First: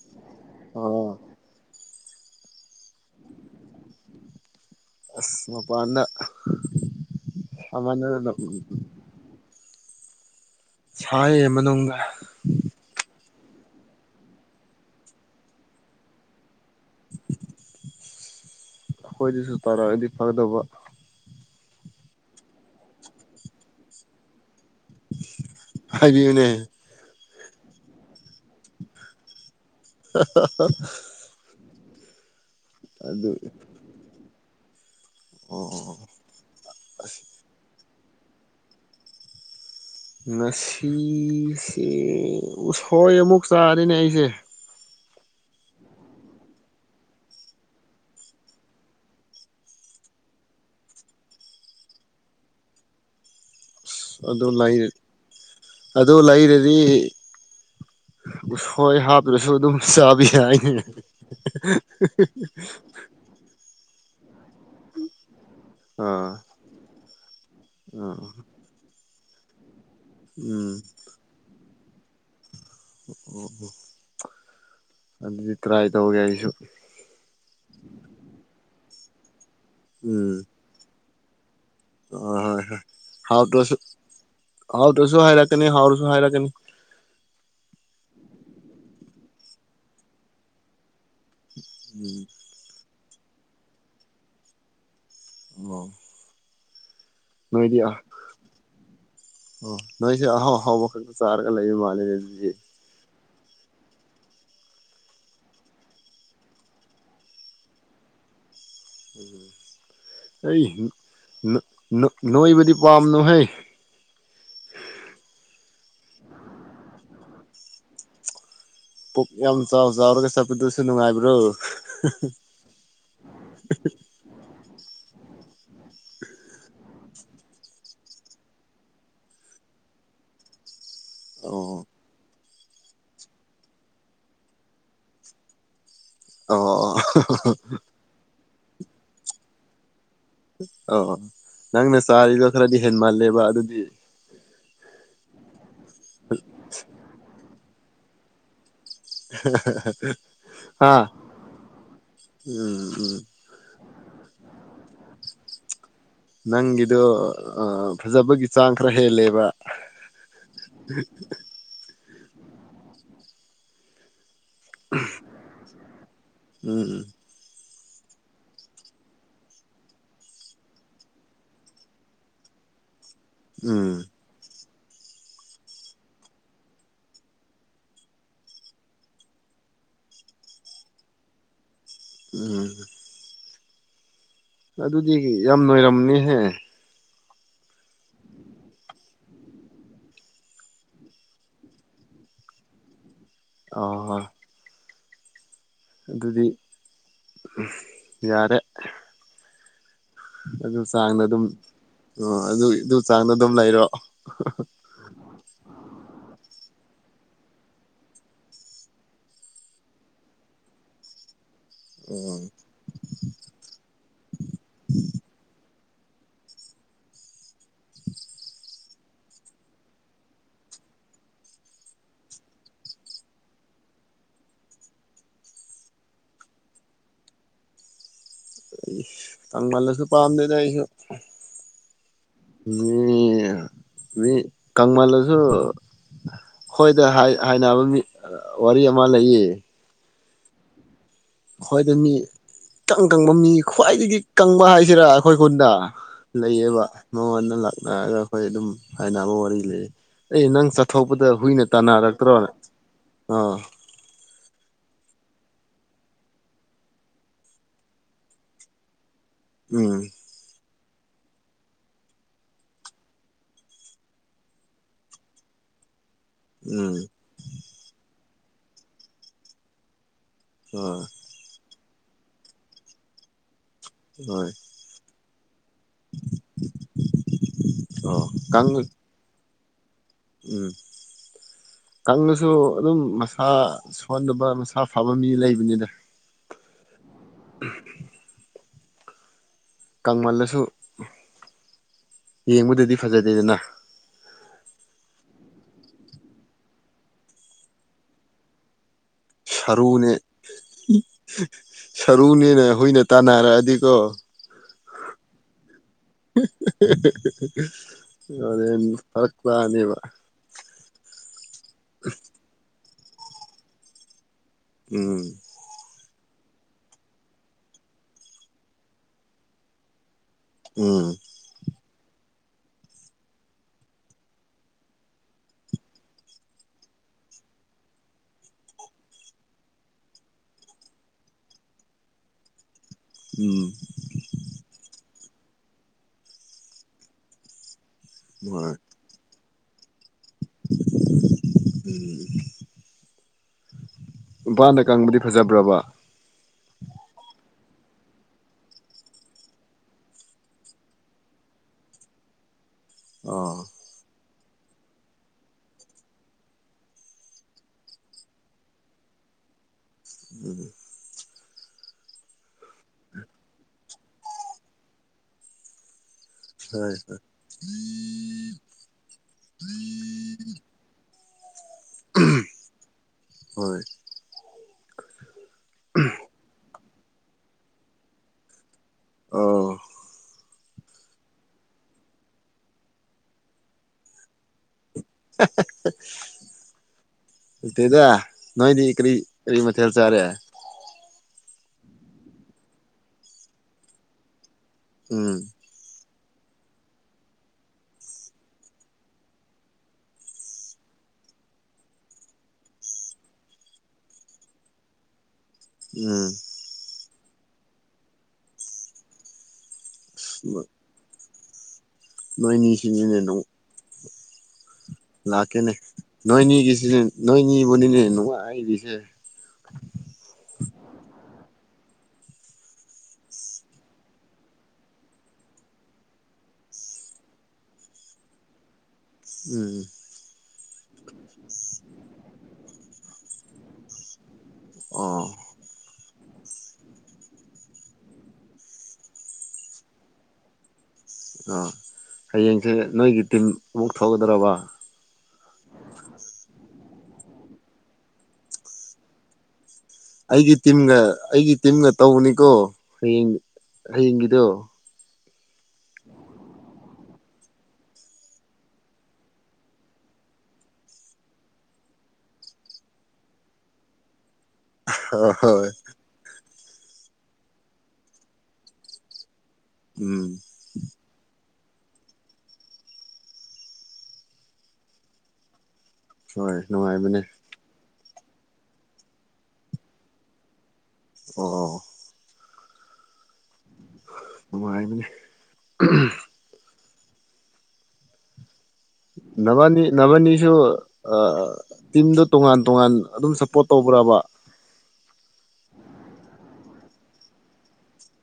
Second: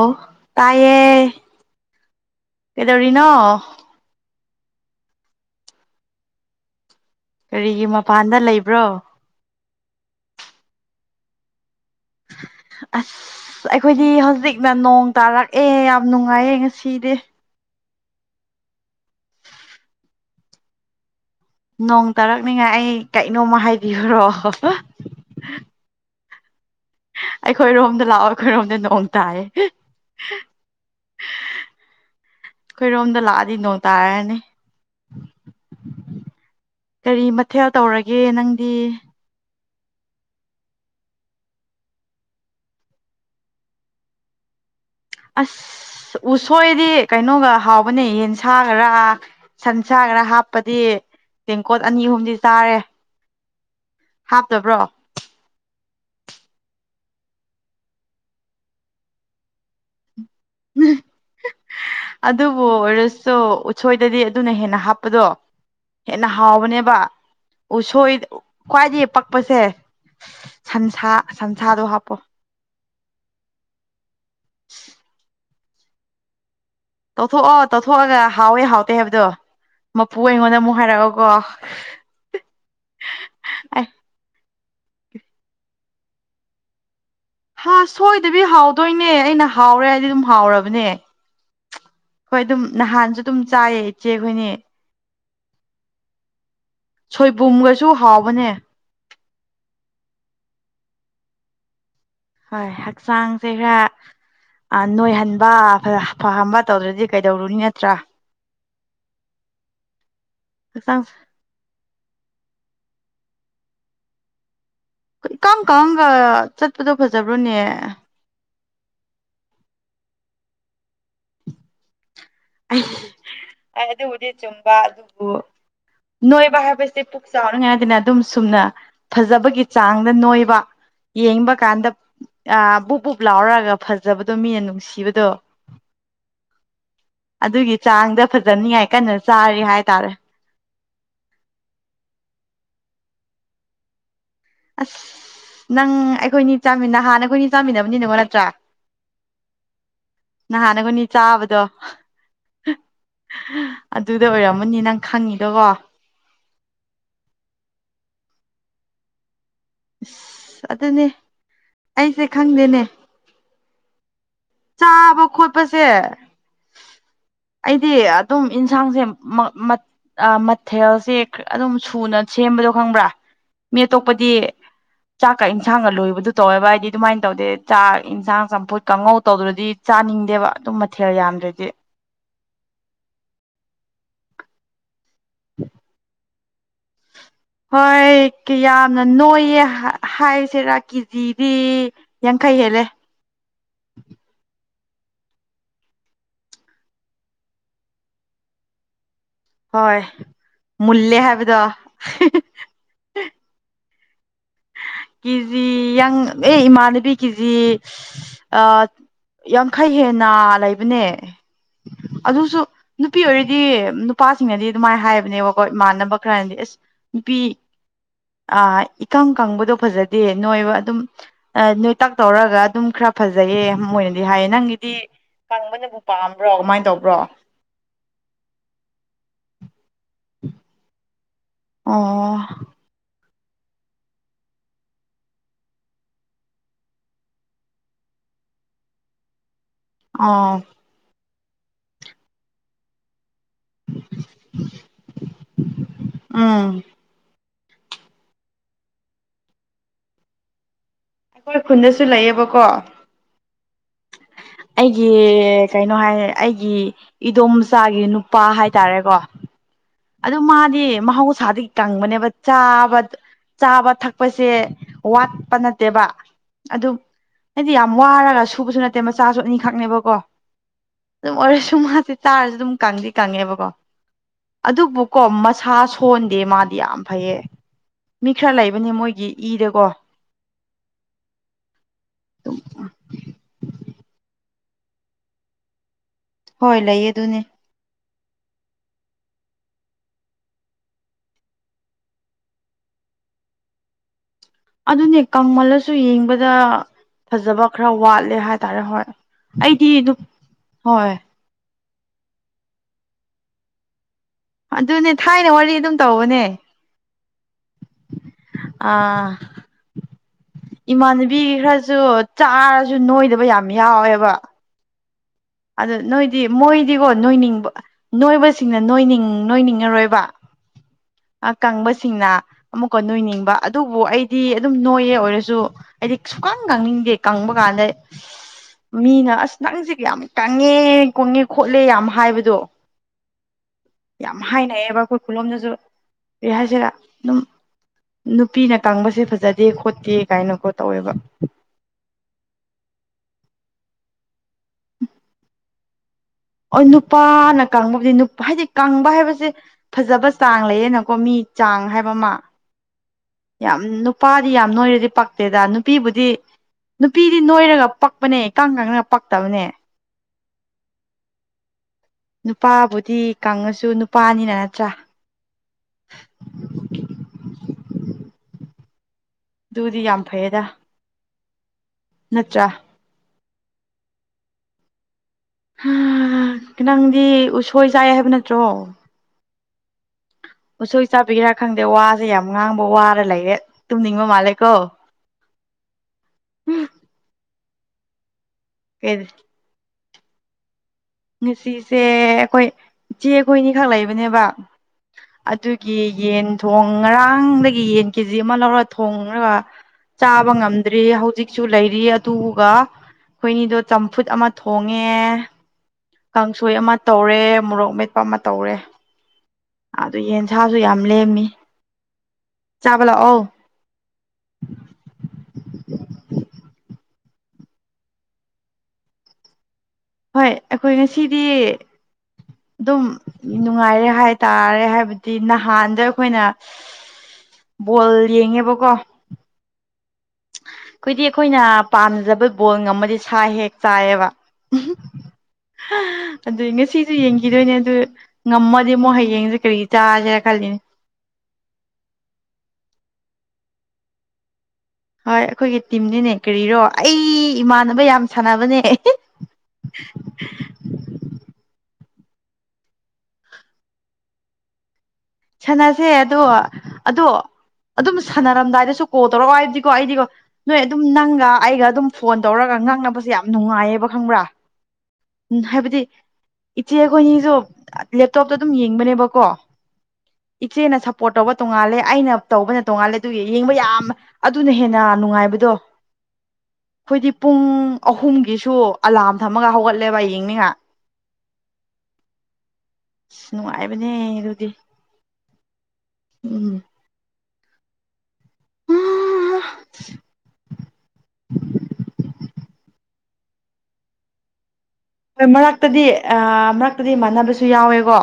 ꯑꯣ ꯇꯥꯏꯌꯦ ꯑꯣ ꯀꯩꯗꯧꯔꯤꯅꯣ ꯑꯁ ꯃꯄꯥꯟꯗ ꯀꯔꯤꯒꯤ ꯑꯃꯅ ꯃꯄꯥꯟꯗ ꯂꯩꯕ꯭ꯔꯣ ꯁꯥꯌꯦ ꯃꯅꯨꯡꯗ ꯑꯁ ꯑꯈꯣꯏꯗꯤ ꯍꯧꯖꯤꯛꯅ ꯅꯣꯡ ꯇꯥꯔꯛꯑꯦ ꯌꯥꯝ ꯅꯨꯡꯉꯥꯏꯌꯦ ꯉꯁꯤꯗꯤ ꯑꯈꯣꯏꯗꯖꯨ ꯇꯥꯔꯛꯑꯗꯤ ꯐꯥꯒꯗꯕ ꯅꯣꯡ ꯇꯥꯔꯛꯅꯤꯉꯥꯏ ꯑꯩ ꯀꯩꯅꯣꯝꯃ ꯍꯥꯏꯕꯤꯌꯨꯔꯣ ꯍꯥꯏꯕꯤꯌꯨꯅꯦ ꯑꯩꯈꯣꯏꯔꯣꯝꯗ ꯂꯥꯛꯑꯣ ꯑꯈꯣꯏꯔꯣꯝꯗ ꯅꯣꯡ ꯇꯥꯏꯌꯦ ꯑꯩꯈꯣꯏꯔꯣꯝꯗ ꯑꯗꯨ ꯂꯥꯛꯑꯗꯤ ꯅꯣꯡ ꯇꯥꯔꯅꯤ ꯑꯣ ꯑꯁ ꯀꯔꯤ ꯃꯊꯦꯜ ꯇꯧꯔꯒꯦ ꯅꯪꯗꯤ ꯉꯁꯤꯁꯦ ꯎꯁꯣꯏ ꯑꯃꯨꯛ ꯆꯥꯔꯦꯅꯦ ꯑꯩꯖꯦ ꯑꯁ ꯎꯁꯣꯏꯗꯤ ꯀꯩꯅꯣꯒ ꯍꯥꯎꯕꯅꯦ ꯌꯦꯟ ꯁꯥꯥꯒꯔ ꯁꯟꯁꯥ ꯒꯔ ꯍꯥꯞꯄꯗꯤ ꯇꯦꯡꯀꯣꯠ ꯑꯅꯤ ꯑꯍꯨꯝꯗꯤ ꯆꯥꯔꯦ ꯑꯁ ꯑꯗꯨ ꯍꯥꯞꯇꯕ꯭ꯔꯣ ꯂꯩꯔ ꯑꯗꯨ ꯂꯩꯔꯗꯤ ꯎꯁꯣꯏ ꯍꯥꯄꯂꯁꯨ ꯑꯗꯨꯝ ꯆꯥꯕꯤ [unintelligible] ꯑꯗꯨꯕꯨ ꯑꯣꯏꯔꯁꯨ ꯎꯁꯣꯏꯗꯗꯤ ꯑꯗꯨꯅ ꯍꯦꯟꯅ ꯍꯥꯞꯄꯗꯣ ꯍꯦꯟꯅ ꯑꯥ ꯍꯥꯎꯕꯅꯦꯕ ꯎꯁꯣꯏ ꯑꯥ ꯈ꯭ꯋꯥꯏꯗꯩ ꯄꯛꯄꯖꯦ ꯎꯝ ꯁꯟꯁꯥ ꯁꯟꯁꯥꯗꯣ ꯍꯥꯞꯄꯣ ꯑꯣ ꯑꯣ ꯑꯗꯨꯗꯤ ꯇ꯭ꯔꯥꯏ ꯇꯧꯒꯦ ꯑꯩꯁꯨ ꯇꯧꯊꯣꯛꯑꯣ ꯇꯧꯊꯣꯛꯑꯒ ꯍꯥꯎꯋꯦ ꯍꯥꯎꯇꯦ ꯍꯥꯏꯕꯗꯣ ꯃꯄꯨ ꯎꯝ ꯑꯩꯉꯣꯟꯗ ꯑꯃꯨꯛ ꯍꯥꯏꯔꯛꯑꯣꯀꯣ ꯍꯣꯏ ꯍꯣꯏ ꯍꯥꯎꯇ꯭ꯔꯁꯨ ꯑꯩ ꯍꯥꯎꯇ꯭ꯔꯁꯨ ꯍꯥꯏꯔꯛꯀꯅꯤ ꯍꯥꯎꯔꯁꯨ ꯍꯥꯏꯔꯛꯀꯅꯤ ꯍꯥ ꯁꯣꯏꯗꯕꯤ ꯍꯥꯎꯗꯣꯏꯅꯦ ꯑꯩꯅ ꯍꯥꯎꯔꯦ ꯍꯥꯏꯗꯤ ꯑꯗꯨꯝ ꯍꯥꯎꯔꯕꯅꯦ ꯎꯝ ꯍꯣꯏ ꯑꯗꯨꯝ ꯅꯍꯥꯟꯁꯨ ꯑꯗꯨꯝ ꯆꯥꯏꯌꯦ ꯏꯆꯦ ꯈꯣꯏꯅꯦ ꯑꯣ ꯅꯣꯏꯗꯤ ꯑ ꯁꯣꯏꯕꯨꯝꯒꯁꯨ ꯍꯥꯎꯕꯅꯦ ꯑꯣ ꯅꯣꯏꯁ ꯑꯍꯥꯎ ꯑꯍꯥꯎꯕꯈꯛꯇ ꯆꯥꯔꯒ ꯂꯩꯕ ꯃꯥꯜꯂꯦꯅꯦ ꯑꯗꯨꯗꯤ ꯍꯣꯏ ꯍꯛꯆꯥꯡ ꯆꯩꯔꯥꯛ ꯑ ꯅꯣꯏꯍꯟꯕ ꯐ ꯐꯍꯟꯕ ꯇꯧꯗ꯭ꯔꯗꯤ ꯀꯩꯗꯧꯔꯨꯅꯤ ꯅꯠꯇ꯭ꯔꯥ ꯎꯝ ꯑꯩ ꯍꯛꯆꯥꯡ ꯅꯣ ꯅꯣ ꯅꯣꯏꯕꯗꯤ ꯄꯥꯝꯅꯨꯍꯩ ꯏꯀꯪ ꯀꯪꯉꯒ ꯆꯠꯄꯗꯣ ꯐꯖꯕ꯭ꯔꯣꯅꯦ ꯄꯨꯛ ꯌꯥꯝ ꯆꯥꯎ ꯆꯥꯎꯔꯒ ꯆꯠꯄꯗꯨꯁꯨ ꯅꯨꯡꯉꯥꯏꯕ꯭ꯔꯣ ꯑꯩ ꯑꯗꯨꯕꯨꯗꯤ ꯆꯨꯝꯕ ꯑꯗꯨꯕꯨ ꯅꯣꯏꯕ ꯍꯥꯏꯕꯁꯦ ꯄꯨꯛ ꯆꯥꯎꯔꯤꯉꯥꯏꯗꯅ ꯗꯨꯝ ꯁꯨꯝꯅ ꯐꯖꯕꯒꯤ ꯆꯥꯡꯗ ꯅꯣꯏꯕ ꯌꯦꯕ ꯑꯣ ꯀꯥꯟꯗ ꯑ ꯕꯨꯞ ꯕꯨꯞ ꯂꯥꯎꯔꯒ ꯐꯖꯕꯗꯣ ꯃꯤꯅ ꯅꯨꯡꯁꯤꯕꯗꯣ ꯑꯣ ꯑꯗꯨꯒꯤ ꯆꯥꯡꯗ ꯐꯖꯅꯤꯉꯥꯏ ꯀꯟꯅ ꯆꯥꯔꯤ ꯍꯥꯏꯇꯥꯔꯦ ꯑ ꯅꯪꯅ ꯆꯥꯔꯤꯗꯣ ꯈꯔꯗꯤ ꯍꯦꯟꯃꯜꯂꯦꯕ ꯑꯗꯨꯗꯤ ꯑꯁ ꯅꯪ ꯑꯩꯈꯣꯏꯅꯤ ꯆꯥꯃꯤꯟ ꯅꯍꯥꯟꯅ ꯑꯩꯈꯣꯏꯅꯤ ꯆꯥꯃꯤꯟꯅꯕꯅꯤꯅ ꯅꯠꯇ꯭ꯔꯥ ꯅꯍꯥꯟ ꯍꯥ ꯑꯒꯣꯅꯤ ꯆꯥꯕꯗꯣ ꯎꯝ ꯎꯝ ꯑꯗꯨꯗ ꯑꯣꯏꯔꯝꯃꯅꯤ ꯅꯪ ꯈꯪꯉꯤꯗꯣꯀꯣ ꯅꯪꯒꯤꯗꯣ ꯑꯥ ꯐꯖꯕꯒꯤ ꯆꯥꯡ ꯈꯔ ꯍꯦꯜꯂꯦꯕ ꯑꯁ ꯑꯗꯨꯅꯦ ꯑꯩꯁꯦ ꯈꯪꯗꯦꯅꯦ ꯆꯥꯕ ꯈꯣꯠꯄꯁꯦ ꯎꯝ ꯑꯩꯗꯤ ꯑꯗꯨꯝ ꯏꯟꯁꯥꯡꯁꯦ ꯃꯥ ꯃꯥ ꯑꯥ ꯃꯊꯦꯜꯁꯦ ꯀꯔ ꯑꯗꯨꯝ ꯁꯨꯅ ꯁꯦꯝꯕ ꯗ ꯈꯪꯕ꯭ꯔꯥ ꯃꯤ ꯎꯝ ꯑꯇꯣꯞꯄꯗꯤ ꯆꯥꯛꯀ ꯏꯟꯁꯥꯡꯒ ꯂꯣꯏꯕꯗꯨ ꯇꯧꯋꯦꯕ ꯑꯩꯗꯤ ꯑꯗꯨꯃꯥꯏꯟ ꯇꯧꯗꯦ ꯆꯥꯛ ꯏꯟꯁꯥꯡ ꯆꯝꯐꯨꯠ ꯀꯥꯡꯉꯧ ꯇꯧꯗ꯭ꯔꯗꯤ ꯆꯥꯅꯤꯡꯗꯦꯕ ꯑꯗꯨꯝ ꯃꯊꯦꯜ ꯌꯥꯝꯗ꯭ꯔꯗꯤ ꯎꯝ ꯑꯗꯨꯗꯤ ꯌꯥꯝ ꯅꯣꯏꯔꯝꯅꯤꯍꯦ ꯍꯣꯏ ꯀꯤꯌꯥꯝꯅ ꯅꯣꯏꯌꯦ ꯍꯥ ꯍꯥꯏꯁꯦꯔꯥ ꯀꯦꯖꯤꯗꯤ ꯌꯥꯡ ꯀꯩꯍꯦꯂꯦ ꯑꯣ ꯑꯗꯨꯗꯤ ꯌꯥꯔꯦ ꯍꯣꯏ ꯑꯗꯨ ꯃꯨꯜꯂꯦ ꯆꯥꯡꯅ ꯑꯗꯨꯝ ꯍꯥꯏꯕꯗꯣ ꯑꯣ ꯑꯗꯨ ꯑꯗꯨ ꯆꯥꯡꯗ ꯑꯗꯨꯝ ꯂꯩꯔꯣ ꯀꯤꯖꯤ ꯌꯥꯡ ꯑꯦ ꯏꯃꯥꯟꯅꯕꯤ ꯀꯤꯖꯤ ꯑ ꯌꯥꯡꯈꯩ ꯍꯦꯟꯅ ꯂꯩꯕꯅꯦ ꯎꯝ ꯑꯗꯨꯁꯨ ꯅꯨꯄꯤ ꯑꯣꯏꯔꯗꯤ ꯅꯨꯄꯥꯁꯤꯡꯅꯗꯤ ꯑꯗꯨꯃꯥꯏ ꯍꯥꯏꯕꯅꯦꯕꯀꯣ ꯃꯥꯟꯅꯕ ꯈ꯭ꯔꯅꯗꯤ ꯑꯁ ꯅꯨꯄꯤ ꯑ ꯏꯀꯪ ꯀꯪꯕꯗꯨ ꯐꯖꯗꯦ ꯅꯣꯏꯕ ꯑꯗꯨꯝ ꯑꯥ ꯅꯣꯏꯇꯛ ꯇꯧꯔꯒ ꯑꯗꯨꯝ ꯈꯔ ꯐꯖꯩꯌꯦ ꯃꯣꯏꯅꯗꯤ ꯍꯥꯏꯌꯦ ꯅꯪꯒꯤ ꯗꯤ ꯀꯪꯕꯅꯕꯨ ꯄꯥꯝꯕ꯭ꯔꯣ ꯀꯃꯥꯏꯟ ꯇꯧꯕ꯭ꯔꯣ ꯀꯪꯃꯜꯂꯁꯨ ꯄꯥꯥꯎꯗꯦꯗ ꯑꯩꯁꯨ ꯑꯣ ꯃꯤ ꯃꯤ ꯀꯪꯃꯜꯂꯁꯨ ꯍꯣꯏꯗ ꯍꯥꯏ ꯍꯥꯏꯅꯕ ꯃꯤ ꯋꯥꯔꯤ ꯑꯃ ꯂꯩꯌꯦ ꯑꯣ ꯍꯣꯏ ꯑꯗꯨ ꯃꯤ ꯇꯪ ꯇꯪ ꯃꯃꯤ ꯈ꯭ꯋꯥꯏꯗꯒꯤ ꯀꯪꯕ ꯍꯥꯏꯁꯤꯔꯥ ꯑꯩꯈꯣꯏ ꯈꯨꯟꯗ ꯎꯝ ꯂꯩꯌꯦꯕ ꯃꯉꯣꯟꯗ ꯂꯥꯛꯑꯒ ꯑꯩꯈꯣꯏ ꯑꯗꯨꯝ ꯍꯥꯏꯅꯕ ꯋꯥꯔꯤ ꯂꯩꯌꯦ ꯑꯩ ꯅꯪ ꯆ ꯊꯣꯛꯄꯗ ꯍꯨꯏꯅ ꯑꯩꯈꯣꯏ ꯈꯨꯟꯗꯁꯨ ꯇꯥꯟꯅꯔꯛꯇ꯭ꯔꯣꯅꯦ ꯂꯩꯌꯦꯕꯀꯣ ꯑꯥ ꯑꯩꯒꯤ ꯀꯩꯅꯣ ꯍꯥꯏ ꯑꯩꯒꯤ ꯏꯗꯣꯝꯆꯥꯒꯤ ꯅꯨꯄꯥ ꯍꯥꯏꯇꯥꯔꯦꯀꯣ ꯎꯝ ꯑꯗꯨ ꯃꯥꯗꯤ ꯃꯍꯧꯁꯥꯗꯒꯤ ꯀꯪꯕꯅꯦꯕ ꯆꯥꯕ ꯆꯥꯕ ꯊꯛꯄꯁꯦ ꯋꯥꯠꯄ ꯅꯠꯇꯦꯕ ꯑꯗꯨꯝ ꯎꯝ ꯍꯥꯏꯗꯤ ꯌꯥꯝ ꯋꯥꯔꯒ ꯁꯨꯕꯁꯨ ꯅꯠꯇꯦ ꯃꯆꯥꯁꯨ ꯑꯅꯤꯈꯛꯅꯦꯕꯀꯣ ꯑ ꯁꯨꯝ ꯃꯥꯁꯦ ꯇꯥꯔꯁꯨ ꯑꯗꯨꯝ ꯀꯪꯗꯤ ꯀꯪꯉꯦꯕꯀꯣ ꯍꯣꯏ ꯑꯗꯨꯕꯨꯀꯣ ꯃꯁꯥ ꯁꯣꯟꯗꯦ ꯃꯥꯗꯤ ꯌꯥꯝ ꯐꯩꯌꯦ ꯑꯣ ꯃꯤ ꯈꯔ ꯀꯪ ꯂꯩꯕꯅꯤ ꯃꯣꯏꯒꯤ ꯏꯔꯦꯀꯣ ꯎꯝ ꯀꯅꯁꯨ ꯑꯗꯨꯝ ꯃꯁꯥ ꯁꯣꯟꯗꯕ ꯃꯁ ꯁꯥ ꯐꯕ ꯃꯤ ꯂꯩꯕꯅꯤꯗ ꯍꯣꯏ ꯂꯩꯌꯦ ꯑꯗꯨꯅꯦ ꯀꯃꯜꯂꯁꯨ ꯌꯦꯡꯕꯗꯗꯤ ꯐꯖꯗꯦꯗꯅ ꯑꯗꯨꯅꯦ ꯀꯪꯃꯜꯂꯁꯨ ꯌꯦꯡꯕꯗ ꯐꯖꯕ ꯈꯔ ꯋꯥꯠꯂꯦ ꯍꯥꯏꯇꯥꯔꯦ ꯍꯣꯏ ꯑꯩꯗꯤ ꯁꯔꯨꯅꯦ ꯑꯗꯨꯝ ꯍꯣꯏ ꯁꯔꯨꯅꯦꯅ ꯍꯨꯏꯅ ꯇꯥꯟꯅꯔꯛꯑꯗꯤꯀꯣ ꯑꯗꯨꯅꯦ ꯊꯥꯏꯅ ꯋꯥꯔꯤ ꯑꯗꯨꯝ ꯇꯧꯕꯅꯦ ꯑꯗꯦꯟ ꯐꯔꯛꯋꯥꯅꯤꯕ ꯏꯃꯥꯟꯅꯕꯤꯒꯤ ꯈꯔꯁꯨ ꯆꯥꯔꯁꯨ ꯅꯣꯏꯗꯕ ꯌꯥꯝ ꯌꯥꯎꯋꯦꯕ ꯎꯝ ꯗꯤ ꯃꯣꯏꯗꯤꯀꯣ ꯅꯣꯏꯅꯤꯡꯕ ꯅꯣꯏꯕꯁꯤꯡꯅ ꯅꯣꯏꯅꯤꯡ ꯅꯣꯏꯅꯤꯡꯉꯔꯣꯏꯕ ꯎꯝ ꯑ ꯀꯪꯕꯁ ꯁꯤꯡꯅ ꯑꯃꯨꯛꯀ ꯅꯣꯏꯅꯤꯡꯕ ꯑꯗꯨꯕꯨ ꯑꯩꯗꯤ ꯑꯗꯨꯝ ꯅꯣꯏꯌꯦ ꯑꯣꯏꯔꯁꯨ ꯑꯩꯗꯤ ꯁꯨꯀꯥꯟ ꯀꯥꯡꯅꯤꯡ ꯀꯪꯕ ꯀꯥꯟꯗ ꯃꯤꯅ ꯑꯁ ꯅꯪꯁꯦ ꯀ꯭ꯌꯥꯝ ꯀꯪꯉꯦ ꯀꯨꯡꯉꯦ ꯈꯣꯠꯂꯦ ꯌꯥꯝ ꯍꯥꯏꯕꯗꯣ ꯎꯝ ꯌꯥꯝ ꯍꯥꯏꯅꯩꯌꯦꯕ ꯑꯩꯈꯣꯏ ꯈꯨꯨꯂꯣꯝꯗꯁꯨ ꯑꯦ ꯍꯥꯏꯁꯤꯔꯥ ꯑꯗꯨꯝ ꯍꯣꯏ ꯅꯨꯄꯤꯅ ꯀꯥꯡꯕꯁꯦ ꯐꯖꯗꯦ ꯈꯣꯠꯇꯦ ꯀꯥꯏꯅꯀꯣ ꯇꯧꯋꯦꯕ ꯅꯨꯄꯥꯅ ꯀꯪꯕꯗꯤ ꯐꯖꯕ꯭ꯔꯕ ꯑꯣ ꯅꯨꯄꯥꯅ ꯀꯪꯕꯕꯨꯗꯤ ꯍꯥꯏꯗꯤ ꯀꯪꯕ ꯍꯥꯏꯕꯁꯦ ꯐꯖꯕ ꯆꯥꯡ ꯂꯩꯌꯦꯅꯀꯣ ꯃꯤ ꯆꯥꯡ ꯍꯥꯏꯕ ꯑꯃ ꯑꯥ ꯌꯥꯝ ꯅꯨꯄꯥꯗꯤ ꯌꯥꯝ ꯅꯣꯏꯔꯗꯤ ꯄꯛꯇꯦꯗ ꯅꯨꯄꯤꯕꯨꯗꯤ ꯅꯨꯄꯤꯗꯤ ꯅꯣꯏꯔꯒ ꯄꯛꯄꯅꯦ ꯀꯥꯡꯪ ꯀꯪꯅꯒ ꯄꯛꯇꯕꯅꯦ ꯎ ꯅꯨꯄꯥꯕꯨꯗꯤ ꯀꯪꯉꯁꯨ ꯅꯨꯄꯥꯅꯤꯅ ꯅꯠꯇ꯭ꯔꯥ [unintelligible] ꯇꯨꯗꯤ ꯌꯥꯝ ꯐꯩꯗ ꯅꯠꯇ꯭ꯔ ꯍꯣꯏ ꯅꯪꯗꯤ ꯎꯁꯣꯏ ꯆꯥꯏ ꯍꯥꯏꯕ ꯅꯠꯇ꯭ꯔꯣ ꯑꯣ ꯎꯁꯣꯏ ꯆꯥꯕꯤꯒꯦꯔꯥ ꯈꯪꯗꯦ ꯋꯥꯁꯦ ꯌꯥꯝ ꯉꯥꯡꯕ ꯋꯥꯔ ꯂꯩꯔꯦ ꯇꯨꯝꯅꯤꯡꯕ ꯃꯥꯜꯂꯦ ꯀꯣ ꯅꯠꯇꯦꯗ ꯅꯣꯏꯗꯤ ꯀꯔꯤ ꯀꯔꯤ ꯃꯊꯦꯜ ꯆꯔꯦ ꯉꯁꯤꯁꯦ ꯑꯩꯈꯣꯏ ꯏꯆꯦ ꯍꯣꯏꯅꯤꯈꯛ ꯂꯩꯕꯅꯦꯕ ꯎꯝ ꯑꯗꯨꯒꯤ ꯌꯦꯟ ꯊꯣꯡ ꯉꯔꯥꯡꯗꯒꯤ ꯌꯦꯟ ꯀꯦꯖꯤ ꯑꯃ ꯂꯧꯔ ꯊꯣꯡꯉꯒ ꯆꯥꯕ ꯉꯝꯗ꯭ꯔꯤ ꯍꯧꯖꯤꯛꯁꯨ ꯂꯩꯔꯤ ꯑꯗꯨꯒ ꯍꯣꯏꯅꯤꯗꯣ ꯆꯝꯐꯨꯠ ꯑꯃ ꯊꯣꯡꯉꯦ ꯀꯥꯡꯁꯣꯏ ꯑꯃ ꯇꯧꯔꯦ ꯃꯣꯔꯣꯛ ꯃꯦꯠꯄ ꯑꯃ ꯇꯧꯔꯦ ꯑꯗꯨ ꯎꯝ ꯌꯦꯟꯁꯥꯁꯨ ꯌꯥꯝ ꯂꯦꯝꯃꯤ ꯆꯥꯕ ꯂꯥꯛꯑꯣ [unintelligible] ꯂꯥꯛꯀꯦꯅꯦ ꯅꯣꯏꯅꯤꯒꯤꯁꯤ ꯅꯣꯏꯅꯤꯅꯤꯅꯦ ꯅꯨꯡꯉꯥꯏꯔꯤꯁꯦ ꯍꯣꯏ ꯑꯩꯈꯣꯏ ꯉꯁꯤꯗꯤ [inaudible] ꯑꯗꯨꯝ ꯅꯨꯡꯉꯥꯏꯔꯦ ꯍꯥꯏꯇꯥꯔꯦ ꯍꯥꯏꯕꯗꯤ ꯅꯍꯥꯟꯗ ꯑꯩꯈꯣꯏꯅ ꯕꯣꯜ ꯌꯦꯡꯉꯦꯕꯀꯣ ꯎꯝ ꯑꯩꯈꯣꯏꯗꯤ ꯑꯩꯈꯣꯏꯅ ꯄꯥꯝꯖꯕ ꯕꯣꯜ ꯉꯝꯃꯗꯤ ꯁꯥ ꯍꯦꯛ ꯆꯥꯏꯑꯕ ꯑꯣ ꯑꯗꯨ ꯉꯁꯤꯁꯨ ꯌꯦꯡꯈꯤꯗꯣꯏꯅꯦ ꯑꯗꯨ ꯉꯝꯃꯗꯤ ꯑꯃꯨꯛ ꯍꯌꯦꯡꯁꯦ ꯀꯔꯤ ꯆꯥꯥꯁꯦꯔ ꯈꯜꯂꯤꯅꯦ ꯑꯥ ꯍꯌꯦꯡꯁꯦ ꯅꯣꯏꯒꯤ ꯇꯤꯝ [unintelligible] ꯊꯒꯗ꯭ꯔꯕ ꯍꯣꯏ ꯑꯩꯈꯣꯏꯒꯤ ꯇꯤꯝꯅꯤꯅꯦ ꯀꯔꯤꯔꯣ ꯑꯩ ꯏꯃꯥꯟꯅꯕ ꯌꯥꯝ ꯁꯥꯟꯅꯕꯅꯦ ꯑꯩꯒꯤ ꯇꯝꯒ ꯑꯩꯒꯤ ꯇꯝꯒ ꯇꯧꯕꯅꯤꯀꯣ ꯍꯌꯦꯡ ꯍꯌꯦꯡꯒꯤꯗꯣ ꯁꯥꯟꯅꯁꯦ ꯑꯗꯣ ꯑꯗꯣ ꯑꯗꯨꯝ ꯁꯥꯟꯅꯔꯝꯗꯥꯏꯗꯁꯨ ꯀꯣꯜ ꯇꯧꯔꯛꯑꯣ ꯍꯥꯏꯕꯗꯤꯀꯣ ꯑꯩꯗꯤꯀꯣ ꯅꯣꯏ ꯑꯗꯨꯝ ꯅꯪꯒ ꯑꯩꯒ ꯑꯗꯨꯝ ꯐꯣꯟ ꯇꯧꯔꯒ ꯉꯥꯡꯅꯕꯁꯦ ꯌꯥꯝ ꯅꯨꯡꯉꯥꯏꯌꯦꯕ ꯈꯪꯕ꯭ꯔꯥ ꯍꯣꯏ ꯎꯝ ꯍꯣꯏ ꯍꯥꯏꯕꯗꯤ ꯏꯆꯦ ꯑꯩꯈꯣꯏꯅꯤꯁꯨ ꯂꯦꯞꯇꯣꯞꯇ ꯑꯗꯨꯝ ꯌꯦꯡꯕꯅꯦꯕꯀꯣ ꯎꯝ ꯏꯆꯦꯅ ꯁꯞꯄꯣꯔꯠ ꯇꯧꯕ ꯇꯣꯡꯉꯥꯜꯂꯦ ꯑꯩꯅ ꯇꯧꯕꯅ ꯇꯣꯡꯉꯥꯜꯂꯦ ꯑꯗꯨ ꯌꯦꯡꯕ ꯌꯥꯝ ꯑꯗꯨꯅ ꯍꯦꯟꯅ ꯅꯨꯡꯉꯥꯏꯕꯗꯣ ꯍꯣꯏ ꯅꯨꯡꯉꯥꯏꯕꯅꯦ ꯑꯩꯈꯣꯏꯗꯤ ꯄꯨꯡ ꯑꯍꯨꯝꯒꯤꯁꯨ ꯑꯂꯥꯔꯝ ꯊꯝꯃꯒ ꯍꯧꯒꯠꯂꯦꯕ ꯌꯦꯡꯅꯤꯉ ꯑꯣ ꯑꯁ ꯅꯨꯡꯉꯥꯏꯕꯅꯦ ꯑꯗꯨꯗꯤ ꯅꯨꯡꯉꯥꯏꯕꯅꯦ [unintelligible] ꯎꯝ ꯅꯕꯥꯅꯤ ꯅꯕꯥꯅꯤꯁꯨ ꯇꯤꯝꯗ ꯇꯣꯉꯥꯟ ꯇꯣꯉꯥꯟ ꯑꯗꯨꯝ ꯁꯞꯄꯣꯔꯠ ꯇꯧꯕ ꯄꯨꯔꯕ ꯍꯣꯏ ꯃꯔꯛꯇꯗꯤ ꯃꯔꯛꯇꯗꯤ ꯏꯃꯥꯟꯅꯕꯁꯨ ꯌꯥꯎꯋꯦꯀꯣ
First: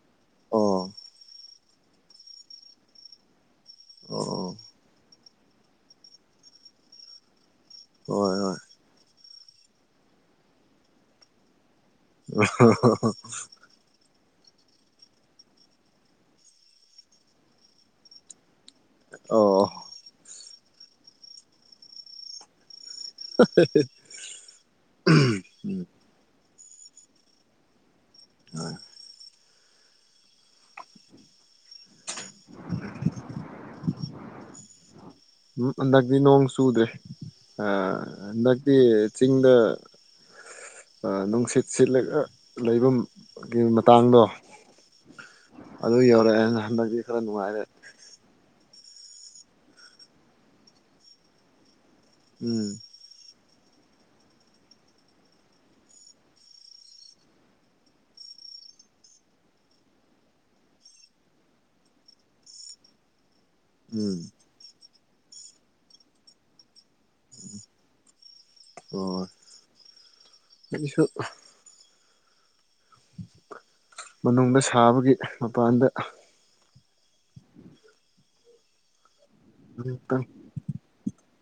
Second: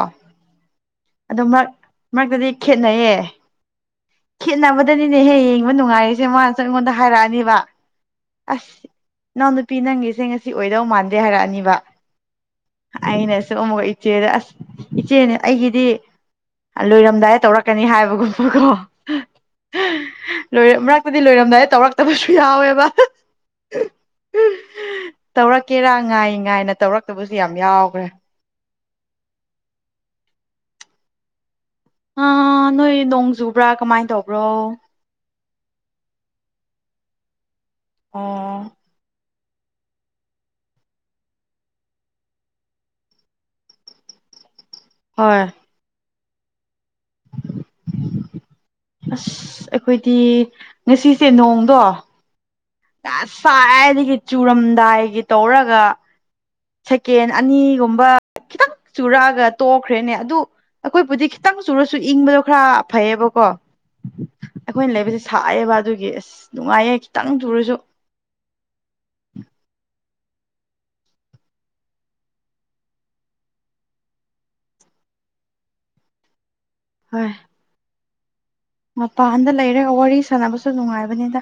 ꯑꯣ ꯑꯗꯨ ꯃꯔ ꯃꯔꯛꯇꯗꯤ ꯈꯦꯠꯅꯩꯌꯦ ꯑꯣ ꯈꯦꯠꯅꯕꯗꯅꯤꯅꯦꯍꯦ ꯌꯦꯡꯕ ꯅꯨꯡꯉꯥꯏꯔꯤꯁꯦ ꯃꯥꯅꯁꯨ ꯑꯩꯉꯣꯟꯗ ꯍꯥꯏꯔꯛꯑꯅꯤꯕ ꯍꯣꯏ ꯍꯣꯏ ꯑꯁ ꯏꯅꯥꯎ ꯅꯨꯄꯤ ꯅꯪꯒꯤꯁꯦ ꯉꯁꯤ ꯑꯣꯏꯗꯧ ꯃꯥꯟꯗꯦ ꯍꯥꯏꯔꯛꯑꯅꯤꯕ ꯑꯩꯅꯁꯨ ꯑꯃꯨꯛꯀ ꯑ ꯏꯆꯦꯗ ꯑꯁ ꯏꯆꯦꯅꯦ ꯑꯩꯒꯤꯗꯤ ꯂꯣꯏꯔꯝꯗꯥꯏꯗ ꯇꯧꯔꯛꯀꯅꯤ ꯍꯥꯏꯕꯒꯨꯝꯕꯀꯣ ꯑꯣ ꯂꯣꯏ ꯃꯔꯛꯇꯗꯤ ꯂꯣꯏꯔꯝꯗꯥꯏ ꯇꯧꯔꯛꯇꯕꯁꯨ ꯌꯥꯎꯋꯦꯕ [unintelligible] ꯇꯧꯔꯛꯀꯦꯔꯥ ꯉꯥꯏ ꯉꯥꯏꯅ ꯇꯧꯔꯛꯇꯕꯁꯨ ꯌꯥꯝ ꯌꯥꯎꯈ꯭ꯔꯦ ꯑ ꯅꯣꯏ ꯅꯣꯡ ꯆꯨꯕ꯭ꯔꯥ ꯀꯃꯥꯏ ꯇꯧꯕ꯭ꯔꯣ ꯎꯝ ꯍꯟꯗꯛꯇꯤ ꯅꯣꯡ ꯆꯨꯗ꯭ꯔꯦ ꯑ ꯑꯣ ꯍꯟꯗꯛꯇꯤ ꯆꯤꯡꯗ ꯅꯨꯡꯁꯤꯠ ꯁꯤꯠꯂ ꯑꯥ ꯂꯩꯕꯒꯤ ꯃꯇꯥꯡꯗꯣ ꯍꯣꯏ [unintelligible] ꯍꯟꯗꯛꯗꯤ ꯈꯔ ꯅꯨꯡꯉꯥꯏꯔꯦ ꯑꯁ ꯑꯩꯈꯣꯏꯗꯤ ꯉꯁꯤꯁꯦ ꯅꯣꯡꯗꯣ ꯎꯝ ꯁꯥꯏꯗꯒꯤ ꯆꯨꯔꯝꯗꯥꯏꯒꯤ ꯇꯧꯔꯒ ꯁꯦꯀꯦꯟ ꯑꯅꯤꯒꯨꯝꯕ ꯈꯤꯇꯪ ꯆꯨꯔꯛꯑꯒ ꯇꯣꯛꯈ꯭ꯔꯦꯅꯦ ꯑꯗꯨ ꯑꯩꯈꯣꯏꯕꯨꯗꯤ ꯈꯤꯇꯪ ꯆꯨꯔꯁꯨ ꯏꯪꯕꯗꯣ ꯈꯔ ꯐꯩꯌꯦꯕꯀꯣ ꯎꯝ ꯁꯥꯏꯌꯦꯕ ꯑꯗꯨꯒꯤ ꯑꯁ ꯅꯨꯡꯉꯥꯏꯌꯦ ꯈꯤꯇꯪ ꯆꯨꯔꯁꯨ ꯑꯣ [unintelligible] ꯃꯅꯨꯡꯗ ꯁꯥꯕꯒꯤ ꯃꯄꯥꯟꯗ ꯍꯣꯏ ꯃꯄꯥꯟꯗ ꯂꯩꯔꯒ ꯋꯥꯔꯤ ꯉꯥꯏꯍꯥꯛꯇꯪ ꯁꯥꯟꯅꯕꯁꯨ ꯅꯨꯡꯉꯥꯏꯕꯅꯤꯗ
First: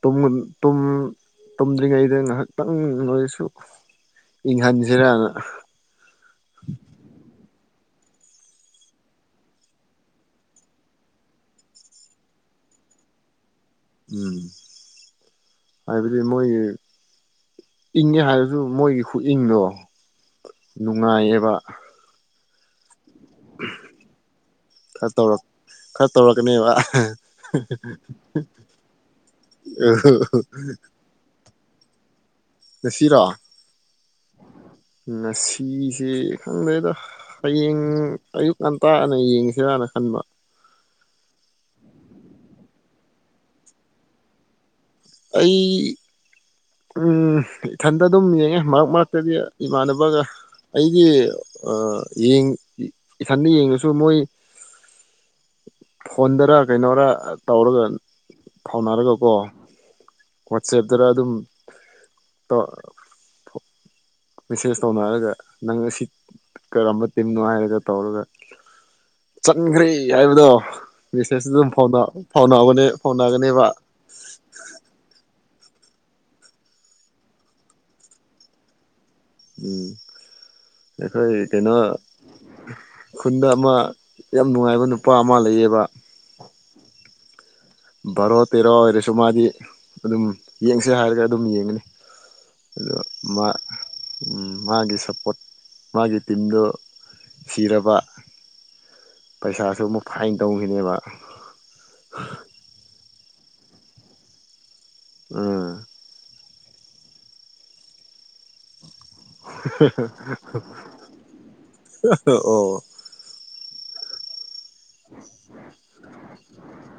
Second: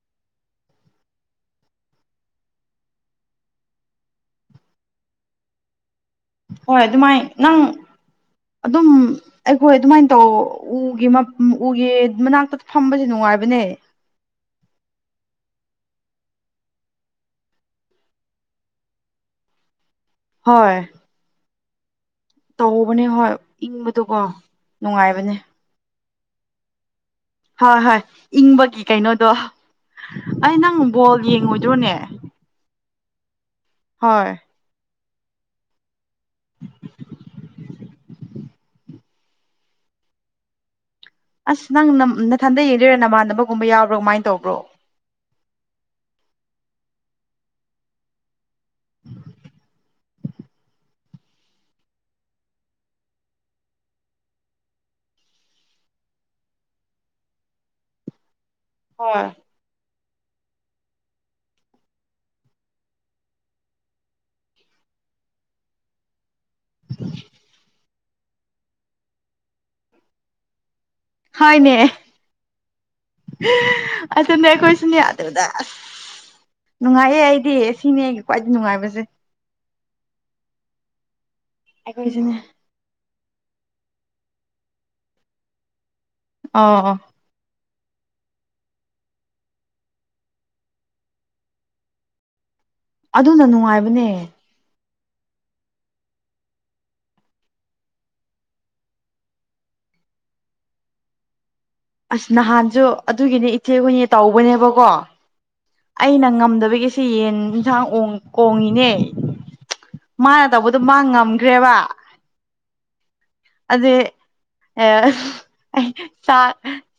ꯇꯨꯝ ꯇꯨꯝ ꯇꯨꯝꯗ꯭ꯔꯤꯉꯩꯗ ꯉꯥꯏꯍꯥꯛꯇꯪ ꯅꯣꯏꯁꯨ ꯏꯪꯍꯟꯁꯤꯔꯅ ꯍꯣꯏ ꯑꯗꯨꯃꯥꯏ ꯅꯪ ꯑꯗꯨꯝ ꯑꯩꯈꯣꯏ ꯑꯗꯨꯃꯥꯏꯟ ꯇꯧ ꯎꯒꯤ ꯃꯥ ꯎꯒꯤ ꯃꯅꯥꯛꯇ ꯐꯝꯕꯁꯦ ꯅꯨꯡꯉꯥꯏ ꯅꯨꯡꯉꯥꯏꯕꯅꯦ ꯎꯝ ꯍꯥꯏꯕꯗꯤ ꯃꯣꯏꯒꯤ ꯏꯪꯉꯦ ꯍꯥꯏꯔꯁꯨ ꯃꯣꯏꯒꯤ ꯈꯨꯏꯪꯗꯣ ꯍꯣꯏ ꯅꯨꯡꯉꯥꯏꯌꯦꯕ ꯇꯧꯕꯅꯦ ꯍꯣꯏ ꯏꯪꯕꯗꯨꯀꯣ ꯈꯔ ꯅꯨꯡꯉꯥꯏꯕꯅꯦ ꯇꯧꯔꯛ ꯈꯔ ꯇꯧꯔꯛꯀꯅꯤꯕ ꯍꯣꯏ ꯍꯣꯏ ꯏꯪꯕꯒꯤ ꯀꯩꯅꯣꯗꯣ ꯑꯩ ꯅꯪ ꯕꯣꯜ ꯌꯦꯡꯉ ꯗꯨꯅꯦ ꯉꯁꯤꯔꯣ ꯍꯣꯏ ꯉꯁꯤꯁꯦ ꯈꯪꯗꯦꯗ ꯍꯌꯦꯡ ꯑꯌꯨꯛ ꯉꯟꯇꯥꯅ ꯌꯦꯡꯉꯁꯤꯔꯅ ꯅꯈꯟꯕ ꯑꯁ ꯅꯪ ꯅ ꯅꯊꯟꯗ ꯌꯦꯡꯗꯣꯏꯔꯥ ꯅꯃꯥꯟꯅꯕꯒꯨꯝꯕ ꯌꯥꯎꯕ꯭ꯔꯣ ꯀꯃꯥꯏ ꯇꯧꯕ꯭ꯔꯣ ꯑꯩ ꯎꯝ ꯏꯊꯟꯇ ꯑꯗꯨꯝ ꯌꯦꯡꯉꯦ ꯃꯔꯛ ꯃꯔꯛꯇꯗꯤ ꯏꯃꯥꯟꯅꯕꯒ ꯑꯩꯒꯤ ꯑꯥ ꯌꯦꯡ ꯏ ꯏꯁꯊꯟꯗ ꯌꯦꯡꯉꯁꯨ ꯃꯣꯏ ꯐꯣꯟꯗꯔ ꯀꯩꯅꯣꯔꯥ ꯇꯧꯔꯒ ꯍꯣꯏ ꯐꯥꯎꯅꯔꯒꯀꯣ ꯋꯥꯆꯦꯞꯇꯔ ꯑꯗꯨꯝ [unintelligible] ꯃꯦꯁꯦꯖ ꯇꯧꯅꯔꯒ ꯅꯪ ꯑꯁꯤꯠ ꯀꯔꯝꯕ ꯇꯤꯝꯅꯣ ꯍꯥꯏꯔꯒ ꯇꯧꯔꯒ ꯆꯟꯒ꯭ꯔꯦ ꯍꯥꯏꯕꯗꯣ ꯃꯦꯁꯦꯖꯇ ꯑꯗꯨꯝ ꯍꯣꯏꯅꯦ ꯐꯥꯎꯅꯕꯅꯦ ꯐꯥꯎꯅꯒꯅꯦꯕ ꯑꯗꯨꯅꯦ ꯑꯩꯈꯣꯏꯁꯨꯅꯦ ꯑꯗꯨꯗ ꯑꯁ ꯅꯨꯡꯉꯥꯏꯌꯦ ꯑꯩꯗꯤ ꯁꯤꯅꯦ ꯑꯩꯒꯤ ꯈ꯭ꯋꯥꯏꯗꯩ ꯅꯨꯡꯉꯥꯏꯕꯁꯦ ꯎꯝ ꯑꯩꯈꯣꯏ ꯀꯩꯅꯣ ꯑꯩꯈꯣꯏꯁꯨꯅꯦ ꯈꯨꯨꯟꯗ ꯑꯃꯥ ꯌꯥꯝ ꯅꯨꯡꯉꯥꯏꯕ ꯅꯨꯄꯥ ꯑꯃ ꯂꯩꯌꯦꯕ ꯑ ꯕꯥꯔꯣ ꯇꯦꯔꯣ ꯑꯣꯏꯔꯁꯨ ꯃꯥꯗꯤ ꯑꯗꯨꯝ ꯌꯦꯡꯁꯦ ꯍꯥꯏꯔꯒ ꯑꯗꯨꯝ ꯌꯦꯡꯉꯅꯤ ꯑꯗꯣ ꯑꯗꯨꯅ ꯃꯥ ꯅꯨꯡꯉꯥꯏꯕꯅꯦ ꯎꯝ ꯃꯥꯒꯤ ꯁꯞ ꯄꯣꯠ ꯃꯥꯒꯤ ꯇꯤꯃꯗꯣ ꯁꯤꯔꯕꯥ ꯄꯩꯁꯥꯁꯨ ꯑꯃꯨꯛ ꯐꯥꯏꯟ ꯇꯧꯒꯅꯦꯕ ꯑꯁ ꯅꯍꯥꯟꯁꯨ ꯑꯗꯨꯒꯤꯅꯦ ꯏꯆꯦ ꯍꯈꯣꯏꯅꯦ ꯇꯧꯕꯅꯦꯕꯣ ꯎꯝ ꯑꯩꯅ ꯉꯝꯗꯕꯒꯤꯁꯤ ꯌꯦꯟ ꯑꯦꯟꯁꯥꯡ ꯑꯣꯡ ꯀꯣꯡꯉꯤꯅꯦ [unintelligible] ꯃꯥꯅ ꯇꯧꯕꯗꯣ ꯃꯥ ꯉꯝꯒꯔꯦꯕ ꯑꯣ ꯑꯣ ꯑꯗꯨꯏ ꯑꯩ ꯁꯥ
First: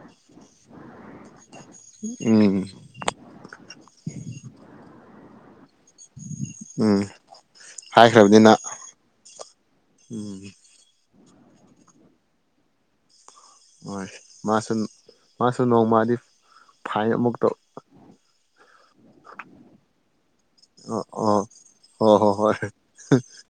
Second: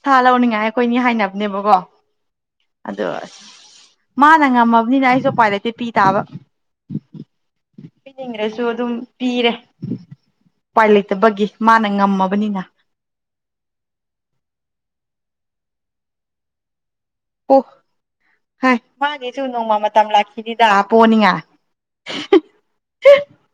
ꯁꯥ ꯂꯧꯅꯤꯡꯉꯥꯏ ꯑꯩꯈꯣꯏꯅꯤ ꯍꯥꯏꯅꯕꯅꯦꯕꯀꯣ ꯎꯝ ꯑꯗꯣ ꯑꯁ ꯃꯥꯅ ꯉꯝꯃꯕꯅꯤꯅ ꯑꯩꯁꯨ ꯎꯄꯥꯏ ꯂꯩꯇꯦ ꯄꯤ ꯇꯥꯕ ꯎꯝ ꯍꯥꯏꯈ꯭ꯔꯕꯅꯤꯅ ꯄꯤꯅꯤꯡꯗ꯭ꯔꯁꯨ ꯑꯗꯨꯝ ꯄꯤꯔꯦ ꯎꯝ ꯎꯄꯥꯏ ꯂꯩ ꯇꯕꯒꯤ ꯃꯥꯅ ꯉꯝꯃꯕꯅꯤꯅ ꯍꯣꯏ ꯃꯥꯁꯨ ꯃꯥꯁꯨ ꯅꯣꯡꯃꯗꯤ ꯐꯥꯏꯟ ꯑꯃꯨꯛꯇꯧ ꯑꯣ ꯍꯥꯏ ꯃꯥꯒꯤꯁꯨ ꯅꯣꯡꯃ ꯃꯇꯝ ꯂꯥꯛꯈꯤꯅꯤꯗ ꯄꯣꯅꯤꯡꯉꯥꯏ ꯍ ꯍꯣ ꯍꯣꯏ [unintelligible]